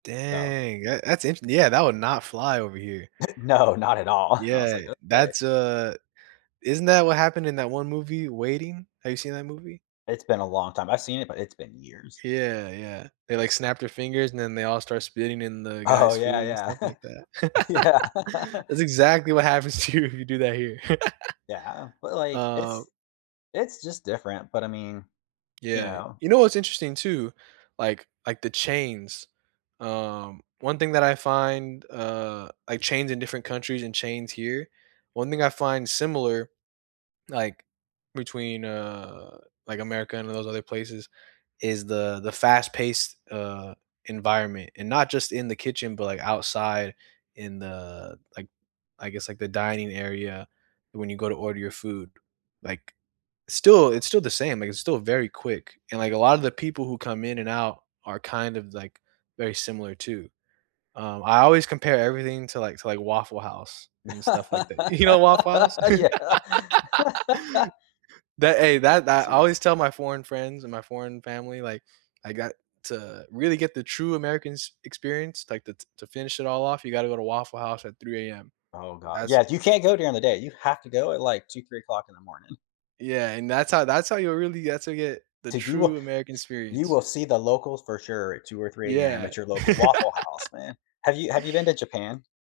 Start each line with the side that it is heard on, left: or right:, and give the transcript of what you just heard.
left: So
right: Dang. That that's int yeah, that would not fly, over here.
left: No, not at all. I was
right: Yeah.
left: like, "Okay."
right: That's a isn't that what happened in that one movie, Waiting? Have you seen that movie?
left: It's been a long time. I've seen it, but it's been years.
right: Yeah, yeah. They, like, snap their fingers, and then they all start spitting in the
left: Oh,
right: guy's
left: yeah,
right: food and
left: yeah.
right: stuff like that.
left: Yeah.
right: That's exactly what happens to you if you do that here.
left: Yeah, but, like,
right: Uh
left: it's it's just different, but, I mean, you
right: Yeah.
left: know?
right: You know what's interesting, too like like the chains. Um, one thing that I find, uh like, chains in different countries and chains here one thing I find similar, like, between, uh, like, America and those other places is the the fast-paced, uh, environment, and not just in the kitchen, but, like, outside in the, like, I guess, like, the dining area when you go to order your food, like, still it's still the same, like, it's still very quick, and, like, a lotta the people who come in and out are kind of, like, very similar, too. Um, I always compare everything to like to like, Waffle House and stuff like that. You know Waffle House?
left: Yeah.
right: That, hey, that that I always tell my foreign friends and my foreign family, like, I got to really get the true American s experience, like, that's "To to finish it all off, you gotta go to Waffle House at 3:00 AM.
left: Oh, god.
right: That's
left: Yeah, you can't go during the day, you have to go at,
right: Ye
left: like, 2:00, 3:00 in the morning.
right: Yeah, and that's how that's how you really that's how you get to get the
left: Did you w
right: true American
left: you
right: experience.
left: will see the locals for sure at 2:00 or 3 AM
right: Yeah.
left: at your local Waffle House, man. Have you have you have you been to Japan?